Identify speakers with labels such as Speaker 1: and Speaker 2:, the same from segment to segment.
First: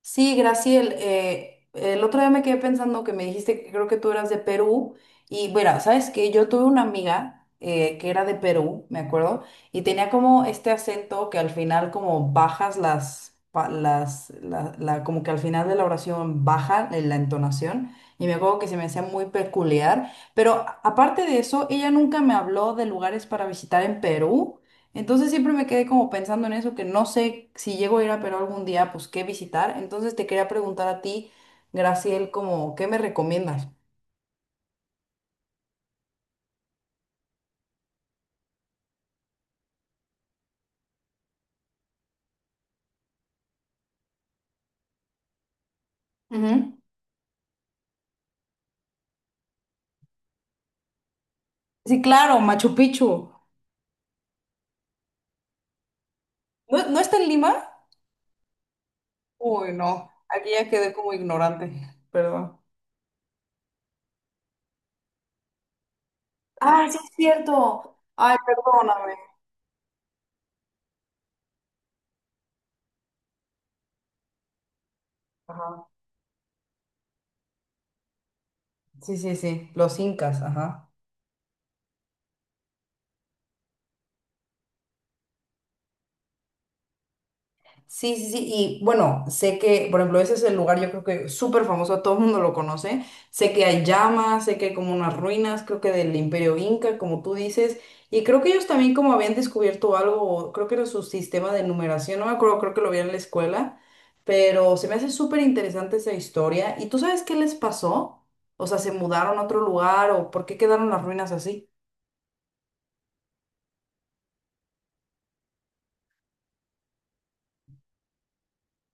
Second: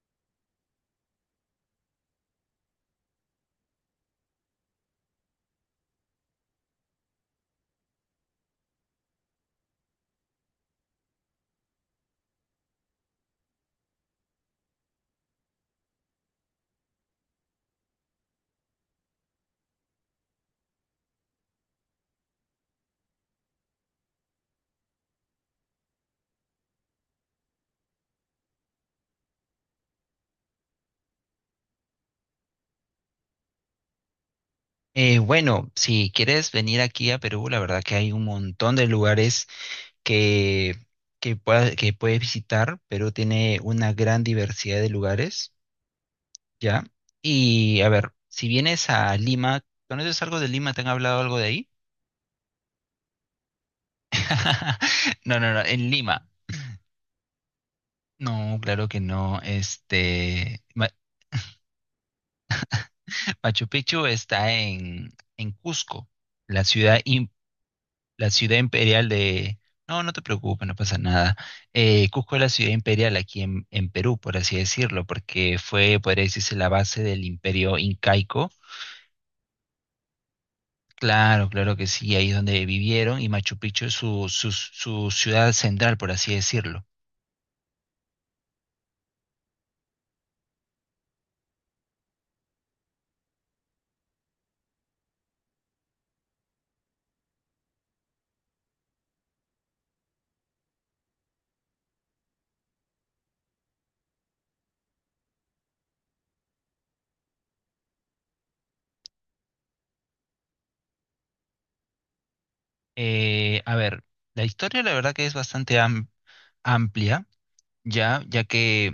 Speaker 1: Sí, Graciel, el otro día me quedé pensando que me dijiste que creo que tú eras de Perú y bueno, sabes que yo tuve una amiga que era de Perú, me acuerdo, y tenía como este acento que al final como bajas las, pa- las, la- como que al final de la oración baja en la entonación y me acuerdo que se me hacía muy peculiar, pero aparte de eso, ella nunca me habló de lugares para visitar en Perú. Entonces siempre me quedé como pensando en eso, que no sé si llego a ir a Perú algún día, pues qué visitar. Entonces te quería preguntar a ti, Graciel, como, ¿qué me recomiendas?
Speaker 2: Bueno, si quieres venir aquí a Perú, la verdad que hay un montón de lugares que, que puedes visitar. Perú tiene una gran diversidad de lugares,
Speaker 1: Ujú.
Speaker 2: ¿ya? Y a ver, si vienes a Lima, ¿conoces algo de Lima? ¿Te han hablado algo de ahí?
Speaker 1: Sí, claro, Machu Picchu.
Speaker 2: No, no, no, en Lima.
Speaker 1: ¿No, no está en Lima?
Speaker 2: No, claro que no.
Speaker 1: Uy, no, aquí
Speaker 2: Este,
Speaker 1: ya quedé como ignorante, perdón.
Speaker 2: Machu Picchu está en Cusco, la
Speaker 1: Ah, sí
Speaker 2: ciudad
Speaker 1: es cierto.
Speaker 2: la
Speaker 1: Ay,
Speaker 2: ciudad imperial
Speaker 1: perdóname.
Speaker 2: de. No, no te preocupes, no pasa nada. Cusco es la ciudad imperial aquí en Perú, por así decirlo, porque
Speaker 1: Ajá.
Speaker 2: fue, podría decirse, la base del imperio incaico.
Speaker 1: Sí, sí, sí, los incas, ajá.
Speaker 2: Claro, claro que sí, ahí es donde vivieron y Machu Picchu es su ciudad central, por así decirlo.
Speaker 1: Sí, sí, sí, y bueno, sé que, por ejemplo, ese es el lugar, yo creo que súper famoso, todo el mundo lo conoce, sé que hay llamas, sé que hay como unas ruinas, creo que del Imperio Inca, como tú dices, y creo que ellos también como habían descubierto algo, o creo que era su sistema de numeración, no me acuerdo, creo que lo vi en la escuela, pero se me hace súper interesante esa historia, ¿y tú sabes qué les pasó? O sea, ¿se mudaron a otro lugar o por qué quedaron las ruinas así?
Speaker 2: A ver, la historia la verdad que es bastante amplia, ya que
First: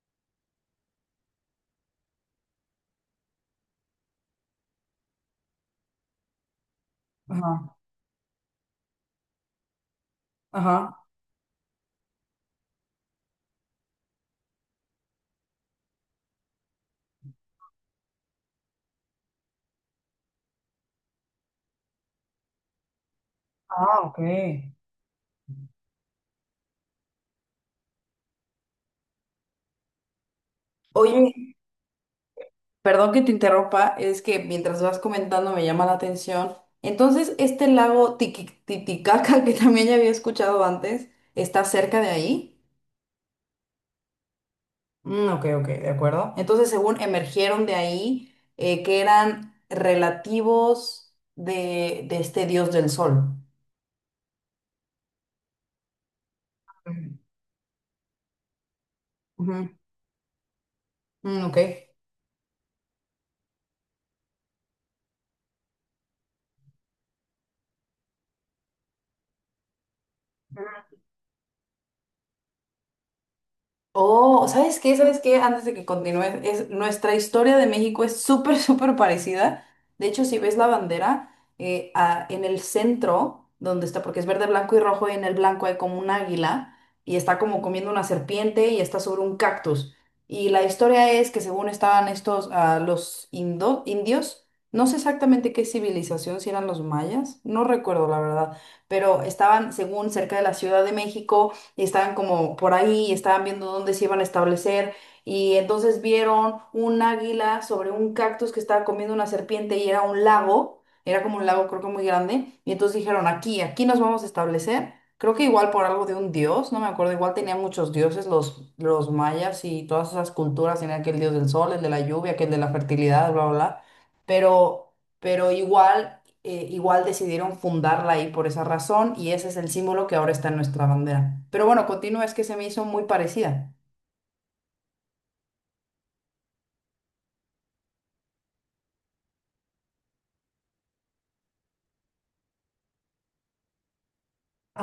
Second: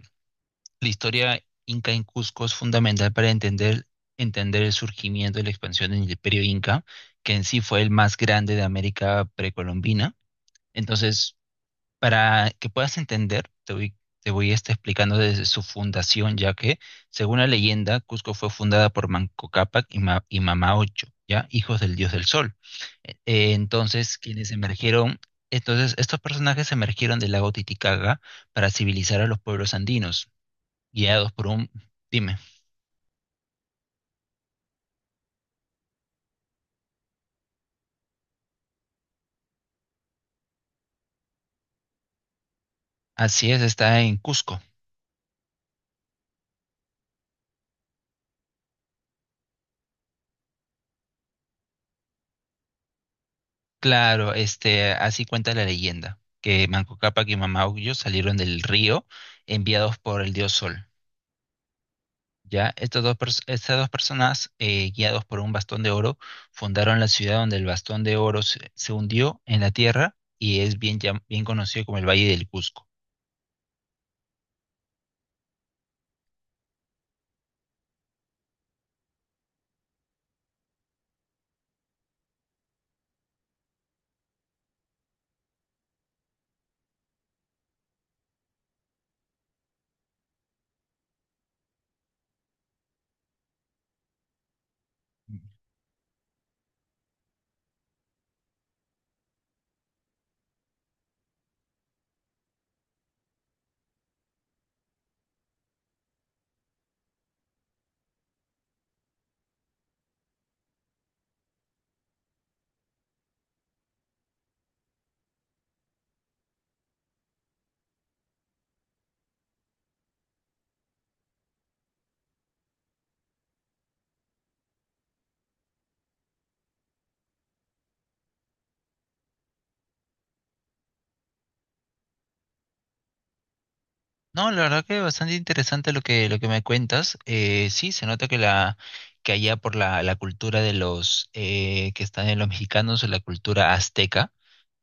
Speaker 2: la historia inca en Cusco es fundamental para entender el surgimiento y la expansión del imperio inca, que en sí
Speaker 1: Ajá,
Speaker 2: fue el más grande de América precolombina.
Speaker 1: ajá.
Speaker 2: Entonces, para que puedas entender, te voy a estar explicando desde su fundación, ya que, según la leyenda, Cusco fue fundada por Manco Cápac y Mamá Ocho, ¿ya? Hijos del dios del sol.
Speaker 1: Ah, ok.
Speaker 2: Entonces, entonces, estos personajes emergieron del lago Titicaca para civilizar a los pueblos andinos guiados por
Speaker 1: Oye.
Speaker 2: un. Dime,
Speaker 1: Perdón que te interrumpa, es que mientras vas comentando me llama la atención. Entonces, este lago Titicaca, que también ya había escuchado antes, está cerca de ahí.
Speaker 2: así es, está en Cusco.
Speaker 1: Mm, ok, ok, de acuerdo. Entonces, según emergieron de ahí, que eran relativos de este dios del sol.
Speaker 2: Claro, este, así cuenta la leyenda, que Manco
Speaker 1: Ujú,
Speaker 2: Cápac y Mamahuyo salieron del río enviados por el dios Sol.
Speaker 1: mm, ok.
Speaker 2: Ya, estas dos personas, guiados por un bastón de oro, fundaron la ciudad donde el bastón de oro se hundió en la tierra y es bien conocido como el Valle del Cusco.
Speaker 1: Oh, ¿sabes qué? ¿Sabes qué? Antes de que continúe, es, nuestra historia de México es súper, súper parecida. De hecho, si ves la bandera, en el centro, donde está, porque es verde, blanco y rojo, y en el blanco hay como un águila, y está como comiendo una serpiente y está sobre un cactus. Y la historia es que según estaban estos, ah, los indios, no sé exactamente qué civilización, si eran los mayas, no recuerdo la verdad, pero estaban según cerca de la Ciudad de México y estaban como por ahí y estaban viendo dónde se iban a establecer y entonces vieron un águila sobre un cactus que estaba comiendo una serpiente y era un lago, era como un lago creo que muy grande y entonces dijeron aquí, aquí nos vamos a establecer. Creo que igual por algo de un dios, no me acuerdo, igual tenían muchos dioses los mayas y todas esas culturas, tenían aquel dios del sol, el de la lluvia, aquel de la fertilidad, bla, bla, bla. Pero, pero igual igual decidieron fundarla ahí por esa razón y ese es el símbolo que ahora está en nuestra bandera. Pero bueno, continúa, es que se me hizo muy parecida.
Speaker 2: No, la verdad que bastante interesante lo que me cuentas. Sí, se nota que la que allá por la cultura de los que están en los mexicanos, la cultura azteca,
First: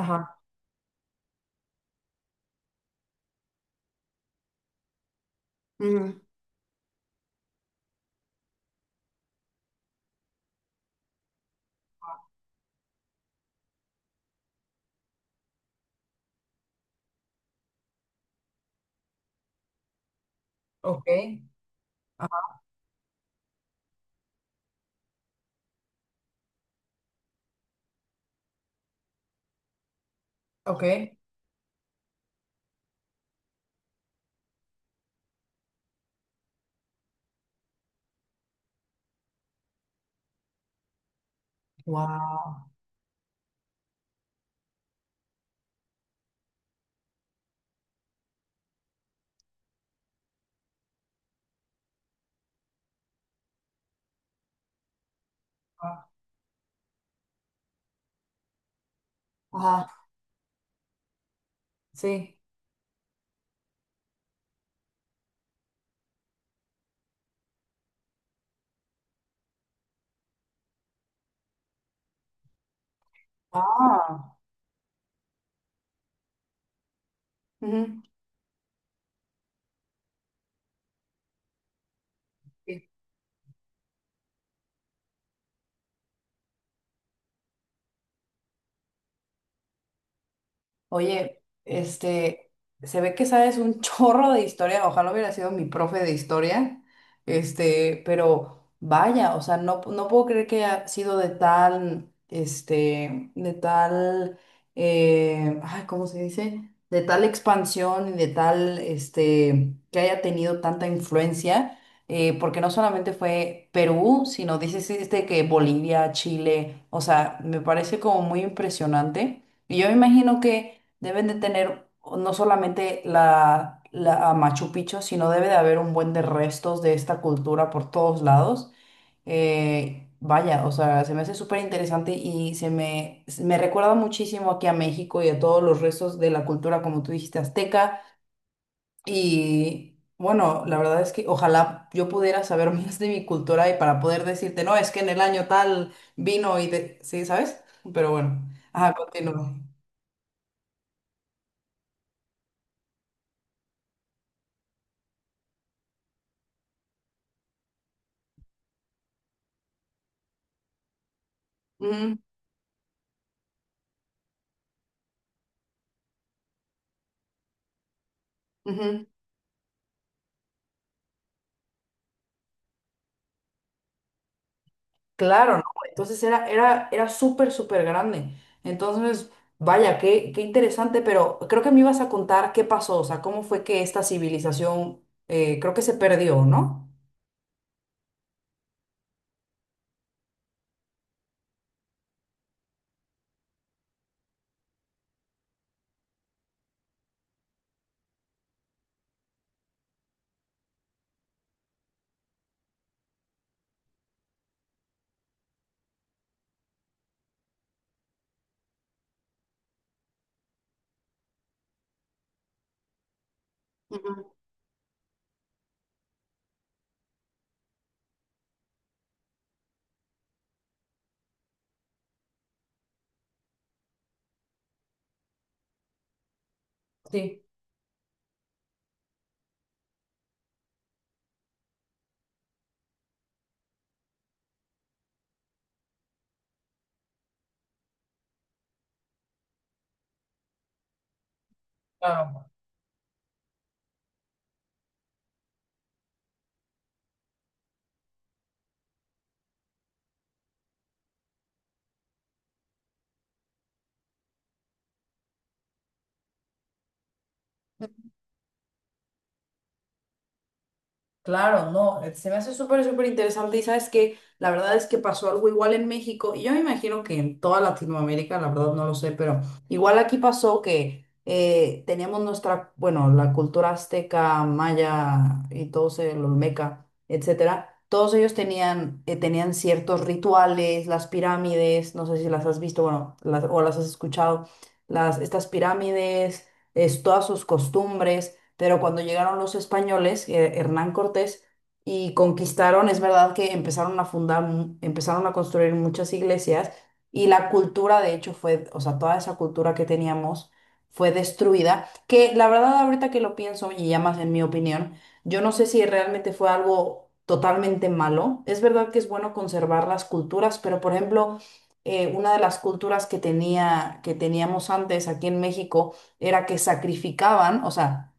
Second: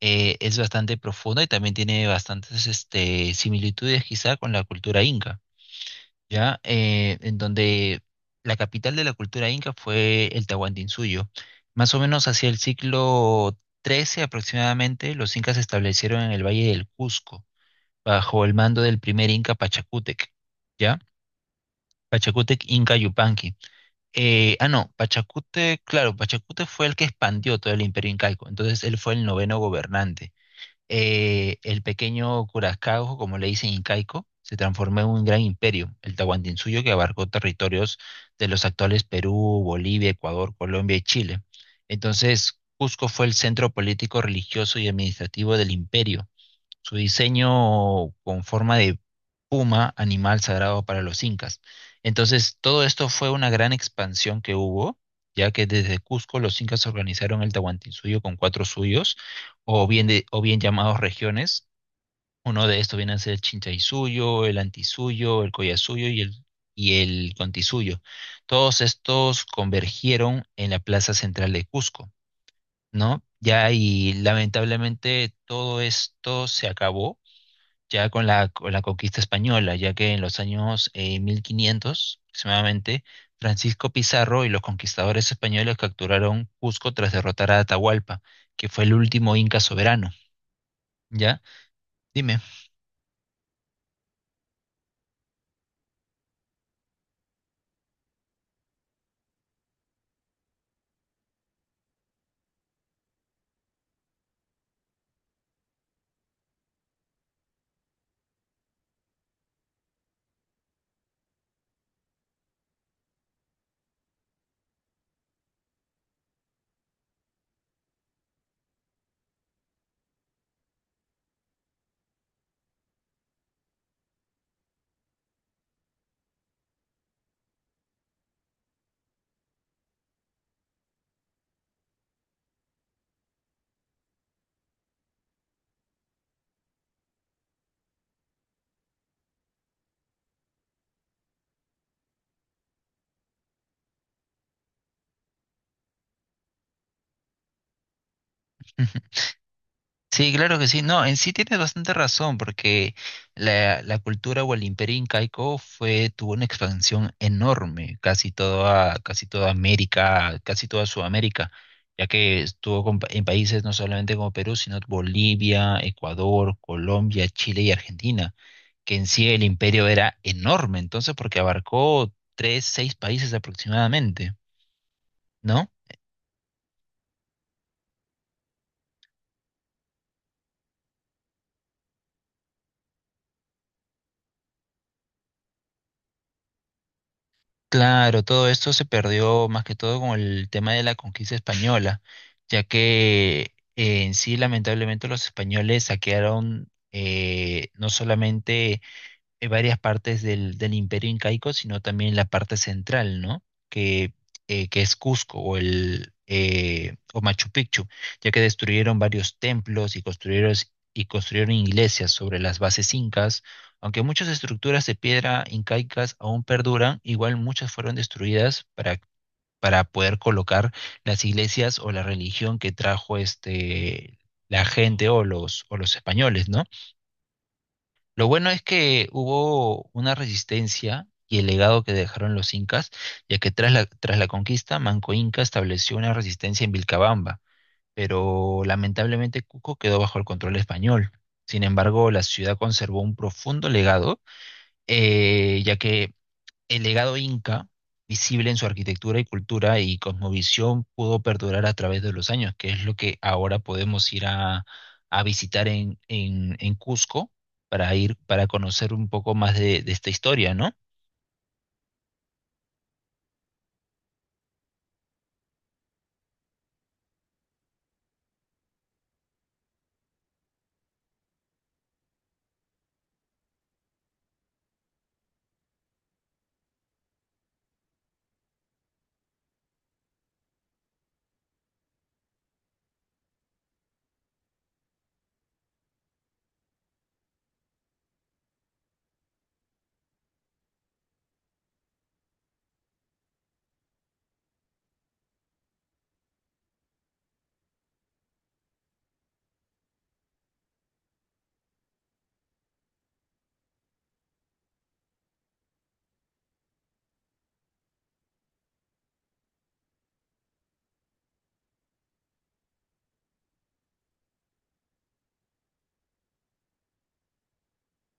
Speaker 2: es bastante profunda y también tiene bastantes este, similitudes quizá con la cultura inca,
Speaker 1: Ujú.
Speaker 2: ¿ya? En donde la capital de la cultura inca fue el Tahuantinsuyo. Más o menos hacia el siglo XIII aproximadamente, los incas se establecieron en el Valle del Cusco bajo el mando del primer Inca Pachacútec, ¿ya?
Speaker 1: Ok. Ajá.
Speaker 2: Pachacútec Inca Yupanqui. Ah, no, Pachacútec, claro, Pachacútec fue el que expandió todo el imperio incaico, entonces él fue el noveno gobernante.
Speaker 1: Ok.
Speaker 2: El pequeño Curaçao, como le dicen incaico, se transformó en un gran imperio, el Tahuantinsuyo, que abarcó territorios de los actuales Perú, Bolivia, Ecuador, Colombia y Chile. Entonces,
Speaker 1: Wow.
Speaker 2: Cusco fue el centro político, religioso y administrativo del imperio. Su diseño con forma de puma, animal sagrado para los incas. Entonces, todo esto fue una gran expansión que hubo, ya que desde Cusco los incas organizaron el Tahuantinsuyo con cuatro suyos, o
Speaker 1: Ajá.
Speaker 2: bien, de- o bien llamados regiones.
Speaker 1: Sí.
Speaker 2: Uno de estos viene a ser el Chinchaisuyo, el Antisuyo, el Collasuyo y el Contisuyo. Todos estos convergieron en la plaza central de Cusco, ¿no? Ya, y
Speaker 1: Ah.
Speaker 2: lamentablemente todo esto se acabó
Speaker 1: Ujú.
Speaker 2: ya con la conquista española, ya que en los años 1500 aproximadamente, Francisco Pizarro y los conquistadores españoles capturaron Cusco tras derrotar a Atahualpa, que fue el último inca soberano.
Speaker 1: Oye,
Speaker 2: ¿Ya? Dime.
Speaker 1: este, se ve que sabes un chorro de historia, ojalá hubiera sido mi profe de historia, este, pero vaya, o sea, no, no puedo creer que haya sido de tal, este, de tal, ay, ¿cómo se dice? De tal expansión y de tal, este, que haya tenido tanta influencia, porque no solamente fue Perú, sino dices este que Bolivia, Chile, o sea, me parece como muy impresionante. Y yo me imagino que deben de tener no solamente la a Machu Picchu, sino debe de haber un buen de restos de esta cultura por todos lados. Vaya, o sea, se me hace súper interesante y me recuerda muchísimo aquí a México y a todos los restos de la cultura, como tú dijiste, azteca. Y bueno, la verdad es que ojalá yo pudiera saber más de mi cultura y para poder decirte, no, es que en el año tal vino y de... Sí, ¿sabes? Pero bueno, ajá, continúo.
Speaker 2: Sí, claro que sí. No, en sí tienes bastante razón, porque la cultura o el imperio incaico fue, tuvo una expansión enorme, casi toda América, casi toda Sudamérica, ya
Speaker 1: Ujú,
Speaker 2: que estuvo en países no solamente como Perú, sino Bolivia, Ecuador, Colombia, Chile y Argentina, que
Speaker 1: ujú.
Speaker 2: en sí el imperio era enorme, entonces, porque abarcó tres, seis países aproximadamente,
Speaker 1: Claro, ¿no?
Speaker 2: ¿no?
Speaker 1: Entonces era, era, era súper, súper grande. Entonces, vaya, qué, qué interesante, pero creo que me ibas a contar qué pasó, o sea, cómo fue que esta civilización, creo que se perdió, ¿no?
Speaker 2: Claro, todo esto se perdió más que todo con el tema de la conquista española, ya que en sí lamentablemente los españoles saquearon no solamente varias partes del Imperio Incaico, sino también la parte central, ¿no? Que, que es Cusco o el o Machu Picchu, ya que destruyeron varios templos y construyeron iglesias sobre las bases incas. Aunque muchas
Speaker 1: Ujú.
Speaker 2: estructuras de piedra incaicas aún perduran, igual muchas fueron destruidas para poder colocar las iglesias o la religión que trajo este, la gente o los españoles, ¿no?
Speaker 1: Sí,
Speaker 2: Lo bueno es que hubo una resistencia y el legado que dejaron los incas, ya que tras la conquista, Manco Inca estableció una resistencia en Vilcabamba, pero lamentablemente Cusco quedó bajo el control español. Sin embargo, la
Speaker 1: claro.
Speaker 2: ciudad conservó un profundo legado, ya que el legado inca, visible en su arquitectura y cultura y cosmovisión, pudo perdurar a través de los años, que es lo que ahora podemos ir a visitar en Cusco para conocer un poco más de esta historia, ¿no?
Speaker 1: Claro, no, se me hace súper, súper interesante y sabes que la verdad es que pasó algo igual en México y yo me imagino que en toda Latinoamérica, la verdad no lo sé, pero igual aquí pasó que teníamos nuestra, bueno, la cultura azteca, maya y todos el olmeca, etcétera, todos ellos tenían, tenían ciertos rituales, las pirámides, no sé si las has visto, bueno, las, o las has escuchado, las, estas pirámides, es, todas sus costumbres pero cuando llegaron los españoles, Hernán Cortés, y conquistaron, es verdad que empezaron a fundar, empezaron a construir muchas iglesias y la cultura, de hecho, fue, o sea, toda esa cultura que teníamos fue destruida, que la verdad ahorita que lo pienso y ya más en mi opinión, yo no sé si realmente fue algo totalmente malo. Es verdad que es bueno conservar las culturas, pero por ejemplo, una de las culturas que tenía, que teníamos antes aquí en México era que sacrificaban, o sea,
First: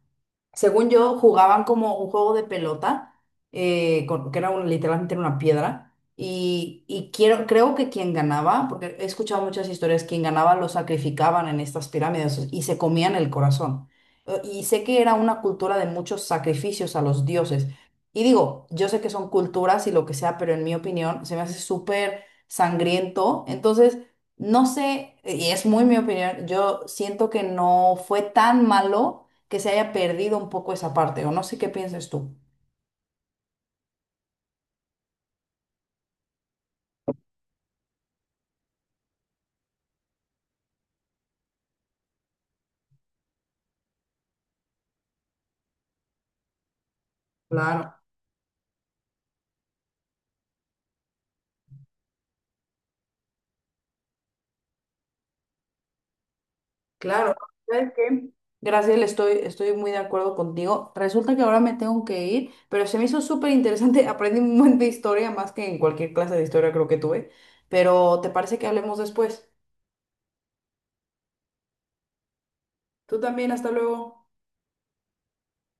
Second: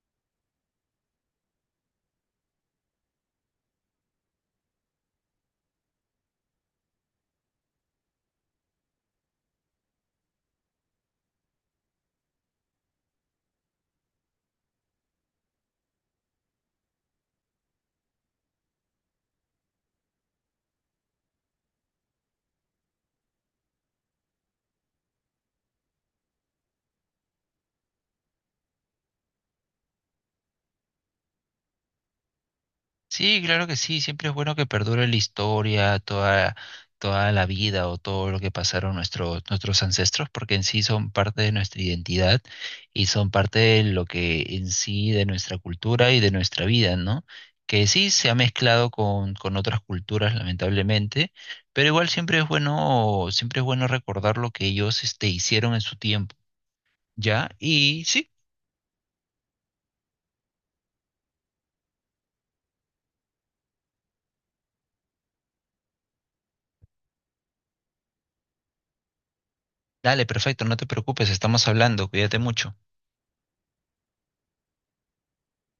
Speaker 1: según yo, jugaban como un juego de pelota, que era literalmente era una piedra. Y quiero, creo que quien ganaba, porque he escuchado muchas historias, quien ganaba lo sacrificaban en estas pirámides y se comían el corazón. Y sé que era una cultura de muchos sacrificios a los dioses. Y digo, yo sé que son culturas y lo que sea, pero en mi opinión se me hace súper sangriento. Entonces, no sé, y es muy mi opinión, yo siento que no fue tan malo que se haya perdido un poco esa parte, o no sé qué pienses tú.
Speaker 2: Sí, claro que sí, siempre es bueno que perdure la historia, toda la vida o todo lo que pasaron nuestros ancestros, porque en sí son parte de nuestra identidad y son parte de lo que en sí de nuestra cultura y de nuestra vida, ¿no? Que
Speaker 1: Claro,
Speaker 2: sí se ha mezclado con otras culturas, lamentablemente, pero igual siempre es bueno recordar lo que ellos este, hicieron en su tiempo,
Speaker 1: claro.
Speaker 2: ¿ya?
Speaker 1: ¿Sabes
Speaker 2: Y
Speaker 1: qué?
Speaker 2: sí,
Speaker 1: Gracias, estoy, estoy muy de acuerdo contigo. Resulta que ahora me tengo que ir, pero se me hizo súper interesante. Aprendí un montón de historia, más que en cualquier clase de historia creo que tuve. Pero ¿te parece que hablemos después?
Speaker 2: dale, perfecto, no te preocupes, estamos hablando, cuídate mucho.
Speaker 1: Tú también, hasta luego.